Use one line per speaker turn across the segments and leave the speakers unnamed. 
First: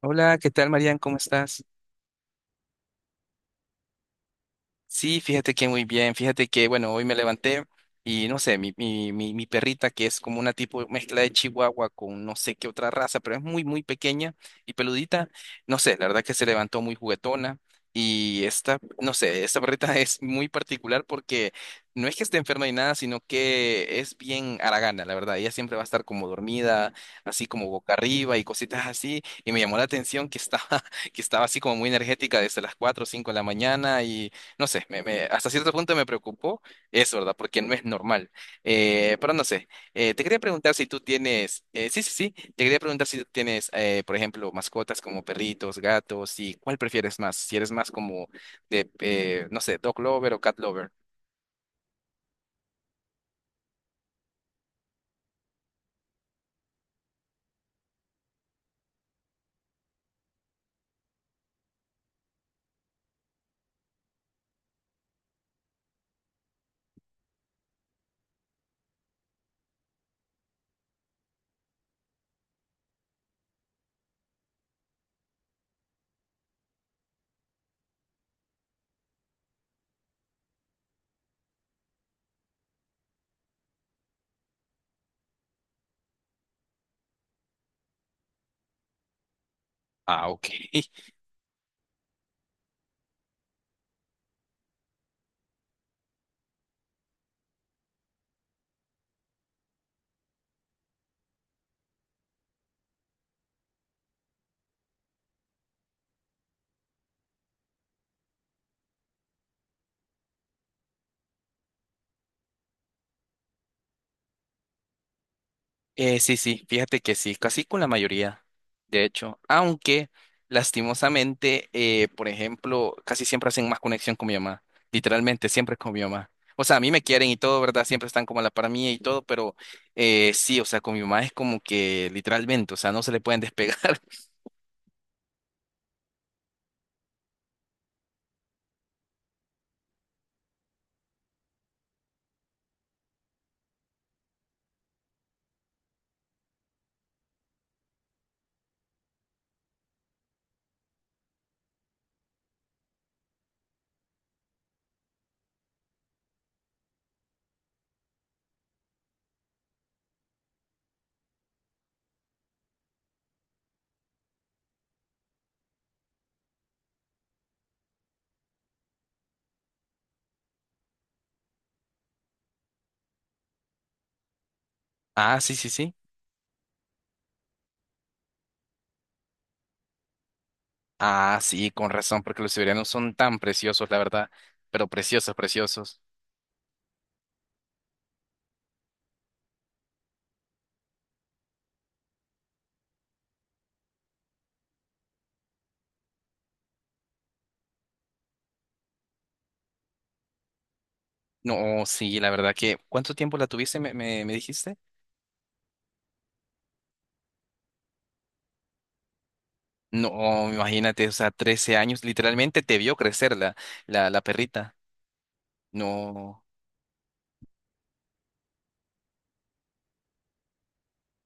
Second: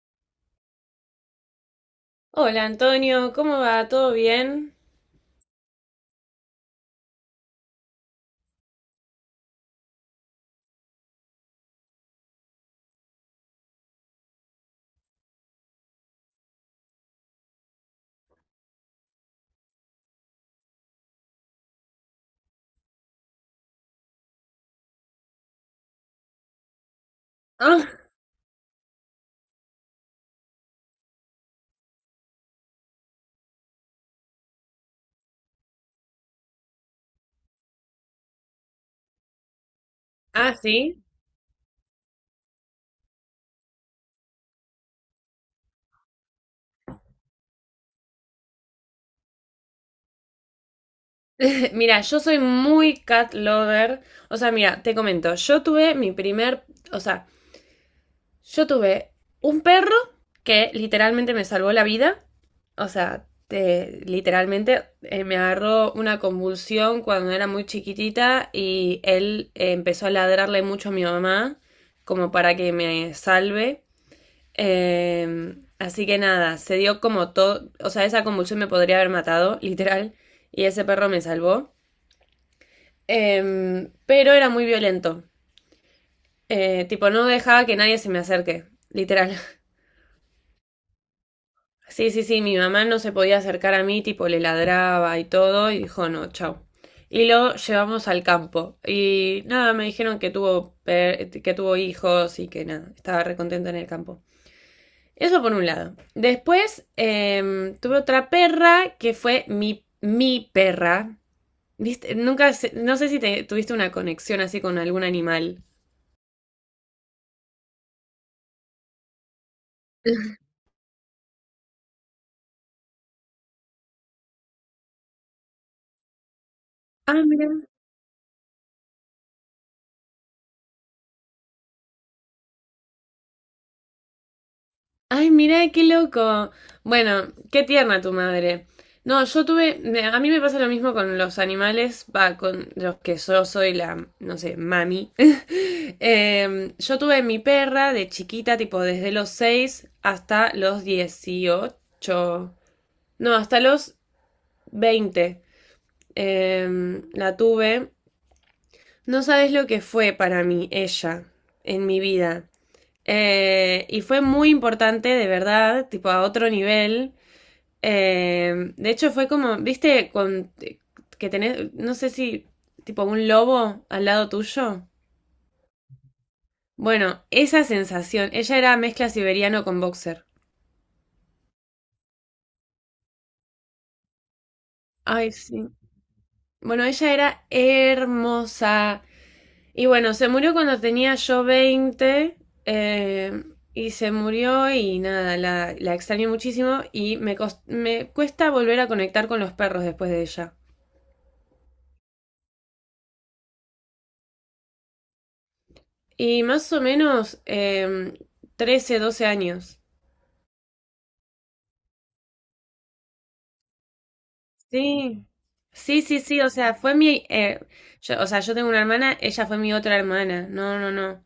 Hola, ¿qué tal, Marian? ¿Cómo estás?
Hola Antonio, ¿cómo va? ¿Todo bien?
Sí, fíjate que muy bien, fíjate que, bueno, hoy me levanté y no sé, mi perrita que es como una tipo mezcla de chihuahua con no sé qué otra raza, pero es muy, muy pequeña y peludita, no sé, la verdad que se levantó muy juguetona y esta, no sé, esta perrita es muy particular porque no es que esté enferma ni nada, sino que es bien haragana, la verdad, ella siempre va a estar como dormida, así como boca
Ah,
arriba y cositas así, y me llamó la atención que estaba, que estaba así como muy energética desde las 4 o 5 de la mañana. No sé, hasta cierto punto me preocupó eso, ¿verdad? Porque no es normal. Pero no sé, te quería
Ah,
preguntar si tú
sí.
tienes, te quería preguntar si tú tienes, por ejemplo, mascotas como perritos, gatos, y cuál prefieres más, si eres más como de, no sé, dog lover o cat lover.
Mira, yo soy muy cat lover. O sea, mira, te comento, yo tuve mi primer, o sea, yo tuve un perro que literalmente me salvó la vida. O sea, literalmente me agarró una convulsión cuando era muy chiquitita y él empezó a ladrarle mucho a mi mamá como para que me salve. Así que nada, se dio como todo, o sea, esa convulsión me podría haber matado, literal, y ese perro me salvó. Pero era muy violento, tipo, no dejaba que nadie se me acerque, literal.
Ah, ok.
Sí, sí, sí, mi mamá no se podía acercar a mí, tipo, le ladraba y todo, y dijo, no, chao. Y lo llevamos al campo. Y nada, me dijeron que tuvo, que tuvo hijos y que nada, estaba recontento en el campo. Eso por un lado. Después tuve otra perra que fue mi perra. ¿Viste? Nunca, no sé si tuviste una conexión así con algún animal.
Sí, sí, fíjate que sí, casi con la mayoría, de hecho, aunque lastimosamente, por ejemplo, casi siempre hacen más conexión con mi mamá, literalmente siempre con mi mamá. O sea, a mí me
Ah,
quieren y
mira.
todo, ¿verdad? Siempre están como a la par mía y todo, pero sí, o sea, con mi mamá es como que literalmente, o sea, no se le pueden despegar.
Ay, mira, qué loco. Bueno, qué tierna tu madre. No, a mí me pasa lo mismo con los animales, va, con los que yo soy la, no sé, mami. Yo tuve mi perra de chiquita, tipo desde los 6 hasta los 18. No, hasta los 20 la tuve. No sabes lo que fue para mí ella en mi vida. Y fue muy importante, de verdad, tipo a otro nivel. De hecho, fue como, viste, con que tenés, no sé si, tipo un lobo al lado tuyo.
Ah, sí, sí, sí.
Bueno, esa sensación. Ella era mezcla siberiano con boxer.
Ah, sí, con razón, porque los siberianos son tan preciosos, la verdad, pero
Ay,
preciosos,
sí.
preciosos.
Bueno, ella era hermosa. Y bueno, se murió cuando tenía yo 20 eh, y se murió y nada, la extraño muchísimo y me cuesta volver a conectar con los perros después de ella.
No, sí, la verdad que, ¿cuánto tiempo la tuviste, me dijiste?
Y más o menos 13, 12 años.
No, imagínate, o sea, 13 años, literalmente te vio crecer la perrita.
Sí, sí, sí, sí,
No.
o sea, fue mi... o sea, yo tengo una hermana, ella fue mi otra hermana. No, no, no.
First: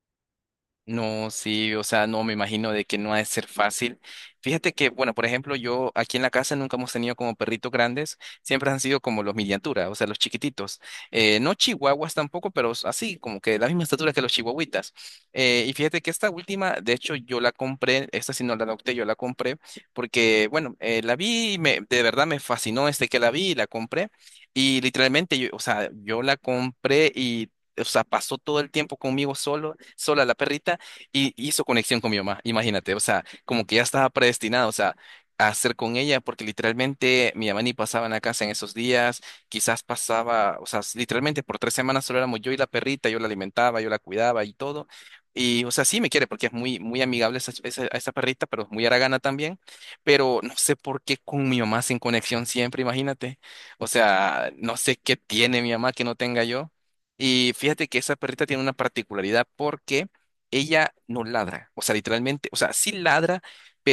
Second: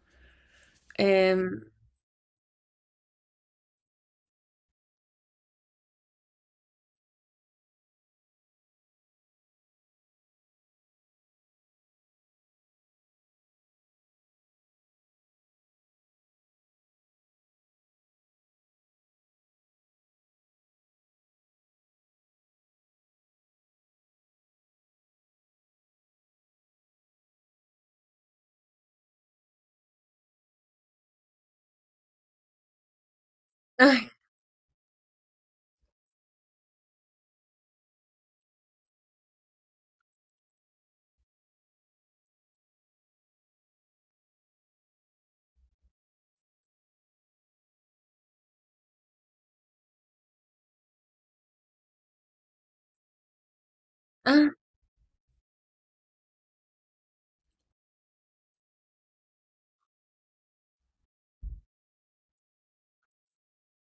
No,
Em,
sí, o sea, no me imagino de que no ha de ser fácil. Fíjate que, bueno, por ejemplo, yo aquí en la casa nunca hemos tenido como perritos grandes, siempre han sido como los miniaturas, o sea, los chiquititos. No chihuahuas tampoco, pero así, como que de la misma estatura que los chihuahuitas. Y fíjate que esta última, de hecho, yo la compré, esta sí no la adopté, yo la compré, porque, bueno, la vi, y me, de verdad me fascinó este que la vi y la compré. Y literalmente, yo, o sea, yo la compré y, o sea, pasó todo el tiempo conmigo solo, sola la perrita y hizo conexión con mi mamá, imagínate, o sea, como que ya
ay,
estaba predestinado, o sea, a hacer con ella, porque literalmente mi mamá ni pasaba en la casa en esos días, quizás pasaba, o sea, literalmente por 3 semanas solo éramos yo y la perrita, yo la alimentaba, yo la cuidaba y todo. Y, o sea, sí me quiere porque es muy, muy amigable esa perrita, pero es muy haragana también. Pero no sé por qué con mi mamá sin conexión siempre, imagínate. O sea,
ah,
no sé qué tiene mi mamá que no tenga yo. Y fíjate que esa perrita tiene una particularidad porque ella no ladra, o sea, literalmente, o sea, sí ladra,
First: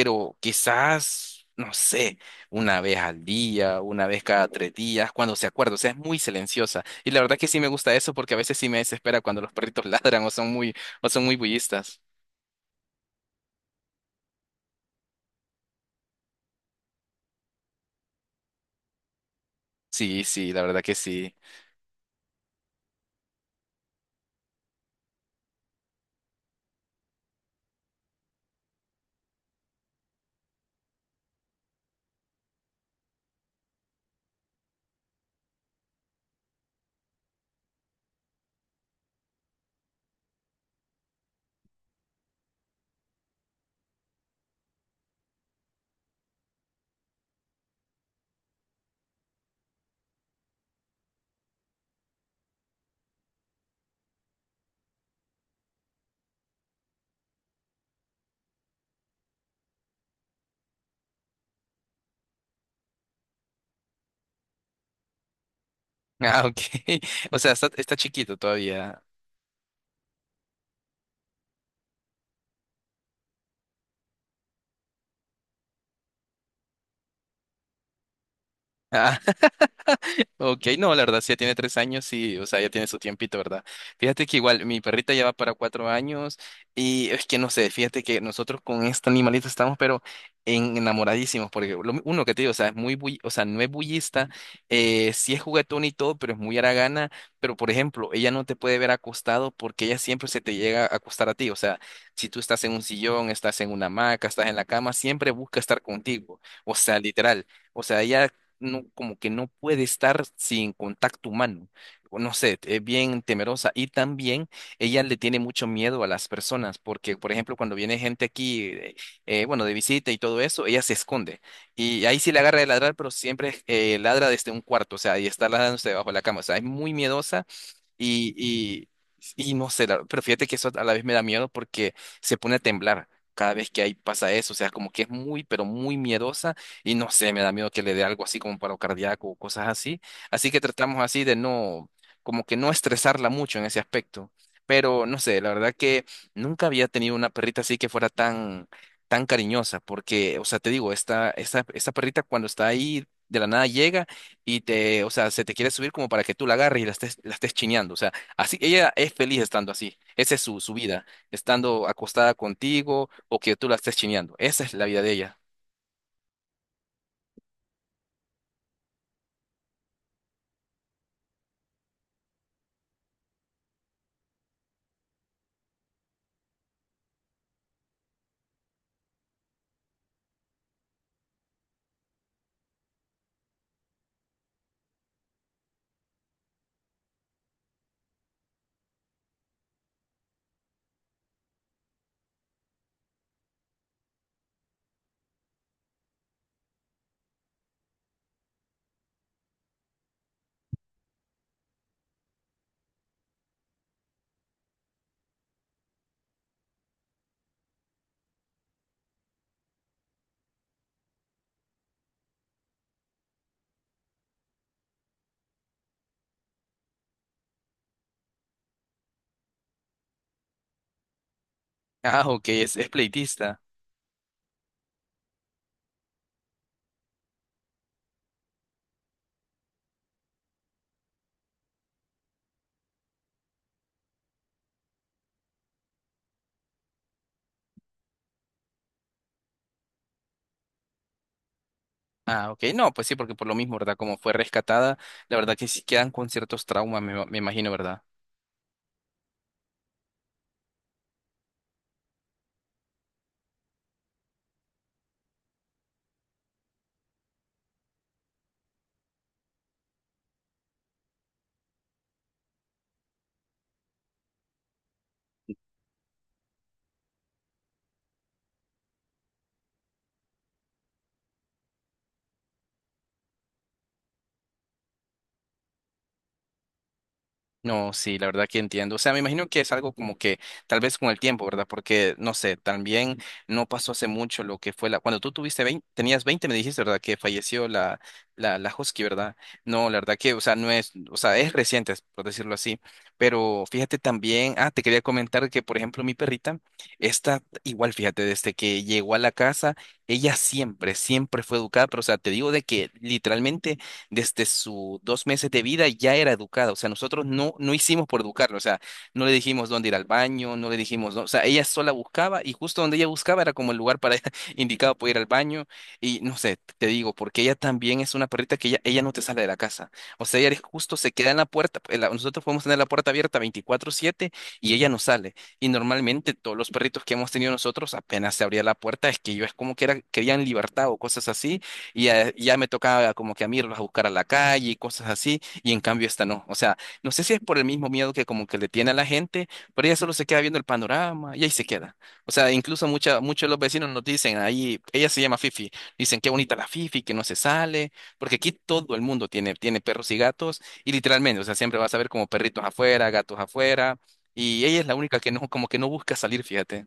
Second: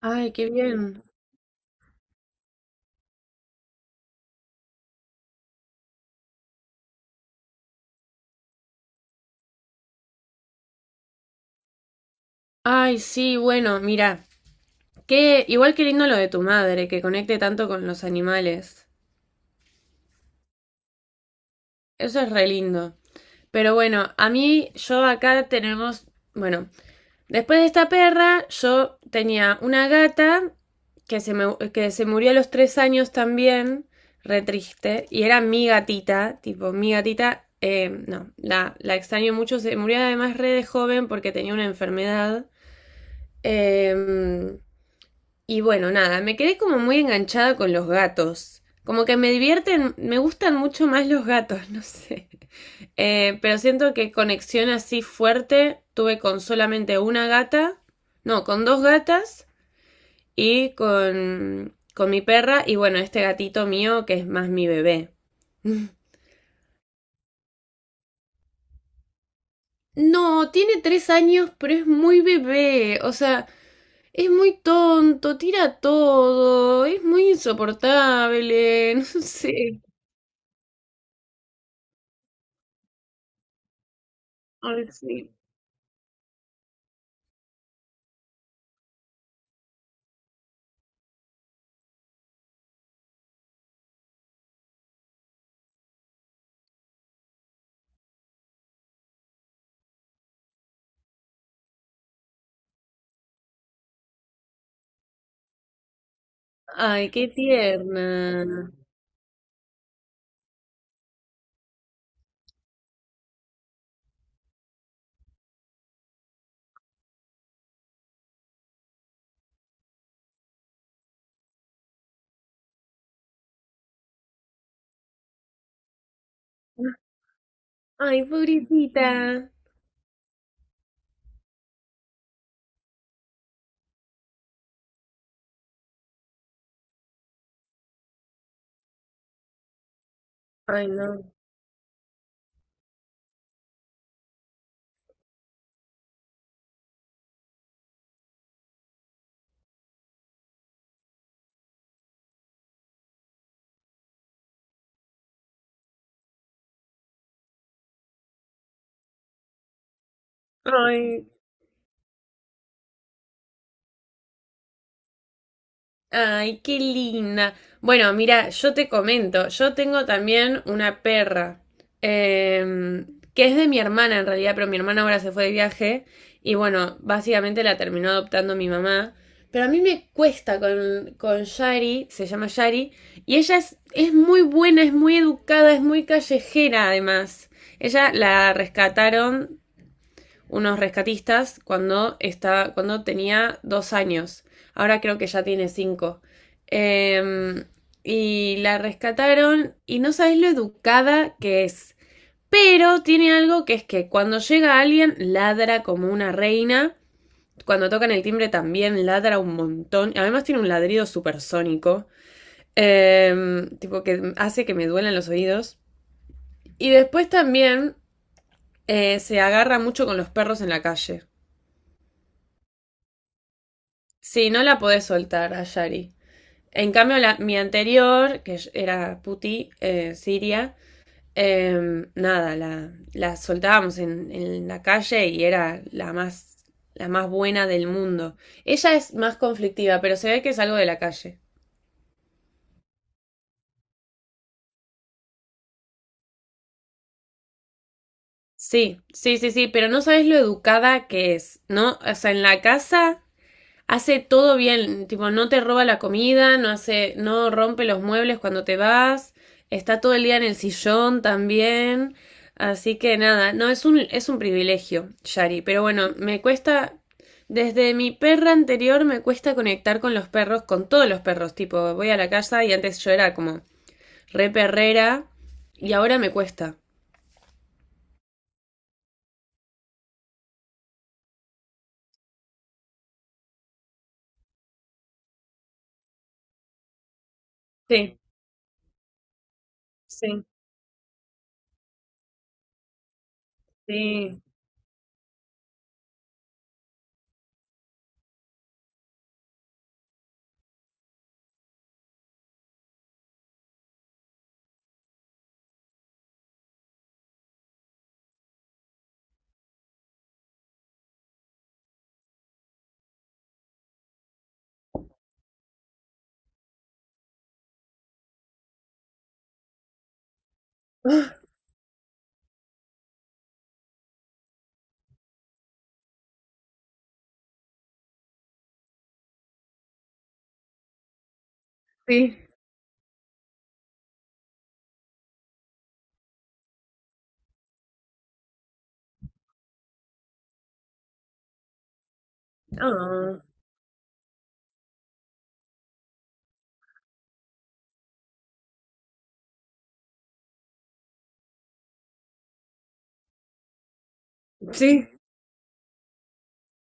ay, qué bien.
quizás, no sé, una vez al día, una vez cada tres días, cuando se acuerda, o sea, es muy silenciosa. Y la verdad que sí me gusta eso porque a veces sí me desespera cuando los perritos ladran o son muy bullistas.
Ay, sí, bueno, mira. Que igual que lindo lo de tu madre, que conecte tanto con los animales.
Sí, sí, la verdad que sí.
Eso es re lindo. Pero bueno, a mí, yo acá tenemos, bueno, después de esta perra, yo tenía una gata que se murió a los 3 años también, re triste, y era mi gatita, tipo, mi gatita, no, la extraño mucho, se murió además re de joven porque tenía una enfermedad. Eh, Y bueno, nada, me quedé como muy enganchada con los gatos. Como que me divierten, me gustan mucho más los gatos, no sé. Pero siento que conexión así fuerte tuve con solamente una gata, no, con dos gatas y con mi perra y bueno, este gatito mío que es más mi bebé.
Ah, ok. O sea, está, está chiquito todavía.
No, tiene 3 años, pero es muy bebé, o sea, es muy tonto, tira todo, es muy insoportable, no sé.
Ok, no, la verdad, sí, ya tiene 3 años y, o sea, ya tiene su tiempito, ¿verdad? Fíjate que igual mi
Ay,
perrita ya
sí.
va para 4 años y es que no sé, fíjate que nosotros con este animalito estamos, pero enamoradísimos, porque uno que te digo, o sea, es muy, o sea, no es bullista, sí es juguetón y todo, pero es muy haragana, pero por ejemplo, ella no te puede ver acostado porque ella siempre se te llega a acostar a ti, o sea, si tú estás en un sillón, estás en una hamaca, estás en la cama, siempre busca estar contigo, o sea,
Ay, qué
literal. O sea, ella
tierna.
no, como que no puede estar sin contacto humano. O no sé, es bien temerosa. Y también ella le tiene mucho miedo a las personas, porque, por ejemplo, cuando viene gente aquí, bueno, de visita y todo eso, ella se esconde. Y ahí sí le agarra de ladrar, pero siempre ladra desde un cuarto, o sea, y está ladrándose debajo de la cama. O sea, es muy miedosa
Ay,
y,
pobrecita.
y no sé, pero fíjate que eso a la vez me da miedo porque se pone a temblar cada vez que ahí pasa eso. O sea, como que es muy, pero muy miedosa y no sé, me da miedo que le dé algo así como paro cardíaco o cosas así. Así que
Ay,
tratamos así
no.
de no, como que no estresarla mucho en ese aspecto. Pero no sé, la verdad que nunca había tenido una perrita así que fuera tan, tan cariñosa porque, o sea, te digo, esta perrita cuando está ahí... De la nada llega y te, o sea, se te quiere subir como para que tú la agarres y la estés chineando. O sea, así, ella es feliz estando así. Esa es su, su vida,
Ay,
estando acostada contigo o que tú la estés chineando. Esa es la vida de ella.
Ay, qué linda. Bueno, mira, yo te comento, yo tengo también una perra, eh, que es de mi hermana en realidad, pero mi hermana ahora se fue de viaje y bueno, básicamente la terminó adoptando mi mamá. Pero a mí me cuesta con Shari, se llama Shari, y ella es muy buena, es muy educada, es muy callejera además. Ella la rescataron unos rescatistas cuando tenía 2 años. Ahora creo que ya tiene 5. Em, y la rescataron y no sabes lo educada que es. Pero tiene algo que es que cuando llega alguien ladra como una reina. Cuando tocan el timbre también ladra un montón. Además tiene un ladrido supersónico. Tipo que hace que me duelan los oídos. Y después también se agarra mucho con los perros en la calle.
Ah, ok, es pleitista.
Sí, no la podés soltar a Yari. En cambio, mi anterior, que era Puti, Siria, nada, la soltábamos en la calle y era la más buena del mundo. Ella es más conflictiva, pero se ve que es algo de la calle.
Ah, ok, no, pues sí, porque por lo mismo, ¿verdad? Como fue rescatada, la verdad que sí quedan con ciertos traumas, me imagino, ¿verdad?
Sí, sí, sí, sí, pero no sabes lo educada que es, ¿no? O sea, en la casa hace todo bien, tipo, no te roba la comida, no hace, no rompe los muebles cuando te vas, está todo el día en el sillón también. Así que nada, no, es un, privilegio, Shari. Pero bueno, me cuesta. Desde mi perra anterior me cuesta conectar con los perros, con todos los perros. Tipo, voy a la casa y antes yo era como re perrera y ahora me cuesta.
No, sí, la verdad que entiendo. O sea, me imagino que es algo como que tal vez con el tiempo, ¿verdad? Porque, no sé, también no pasó hace mucho lo que fue la... Cuando tú tuviste 20, tenías 20, me dijiste, ¿verdad? Que falleció la,
Sí,
la Husky, ¿verdad? No, la verdad que, o
sí,
sea, no es, o sea, es reciente, por decirlo así. Pero fíjate
sí.
también, ah, te quería comentar que, por ejemplo, mi perrita, está igual, fíjate, desde que llegó a la casa, ella siempre, siempre fue educada, pero, o sea, te digo de que literalmente desde sus 2 meses de vida ya era educada. O sea, nosotros no, no hicimos por educarla. O sea, no le dijimos dónde ir al baño, no le dijimos, o sea, ella sola buscaba y justo donde ella buscaba era como el lugar para indicado para ir al baño. Y no sé, te digo, porque ella también es una perrita que ella no te sale de la casa. O sea, ella justo se queda en la puerta. Nosotros podemos tener la puerta abierta 24/7 y ella no sale. Y normalmente todos los perritos que hemos tenido nosotros apenas se abría la puerta, es que yo es como que era, querían libertad o cosas así y ya,
Sí.
ya me tocaba como que a mí irlos a buscar a la calle y cosas así, y en cambio esta no. O sea, no sé si es por el mismo miedo que como que le tiene a la gente, pero ella solo se queda viendo el panorama y ahí se queda. O sea, incluso mucha,
Ah,
muchos de los vecinos nos dicen, ahí, ella se llama Fifi, dicen qué bonita la Fifi, que no se sale, porque aquí todo el mundo tiene, tiene perros y gatos, y literalmente, o sea, siempre vas a ver como perritos afuera, gatos afuera. Y ella es la
sí.
única que no, como que no busca salir, fíjate.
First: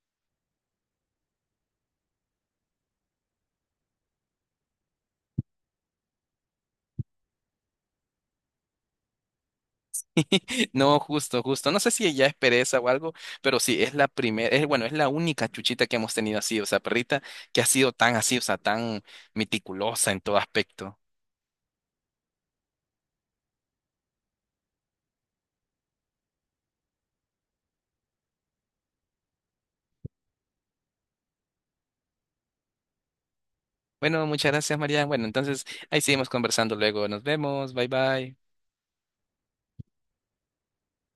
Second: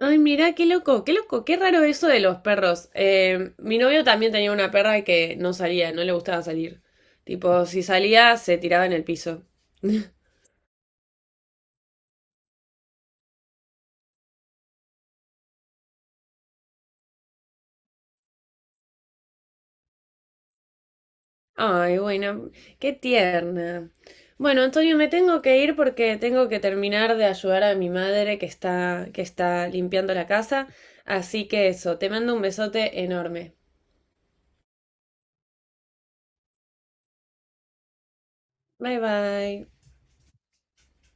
Ay, mirá, qué loco, qué loco, qué raro eso de los perros. Mi novio también tenía una perra que no salía, no le gustaba salir. Tipo, si salía, se tiraba en el piso.
No, justo, justo. No sé si ella es pereza o algo, pero sí, es la primera, es, bueno, es la única chuchita que hemos tenido así, o sea, perrita que ha sido tan así, o sea, tan meticulosa en todo aspecto.
Ay, bueno, qué tierna. Bueno, Antonio, me tengo que ir porque tengo que terminar de ayudar a mi madre que está limpiando la casa. Así que eso, te mando un besote enorme.
Bueno, muchas gracias, María. Bueno, entonces ahí seguimos conversando luego. Nos vemos. Bye bye.
Bye bye.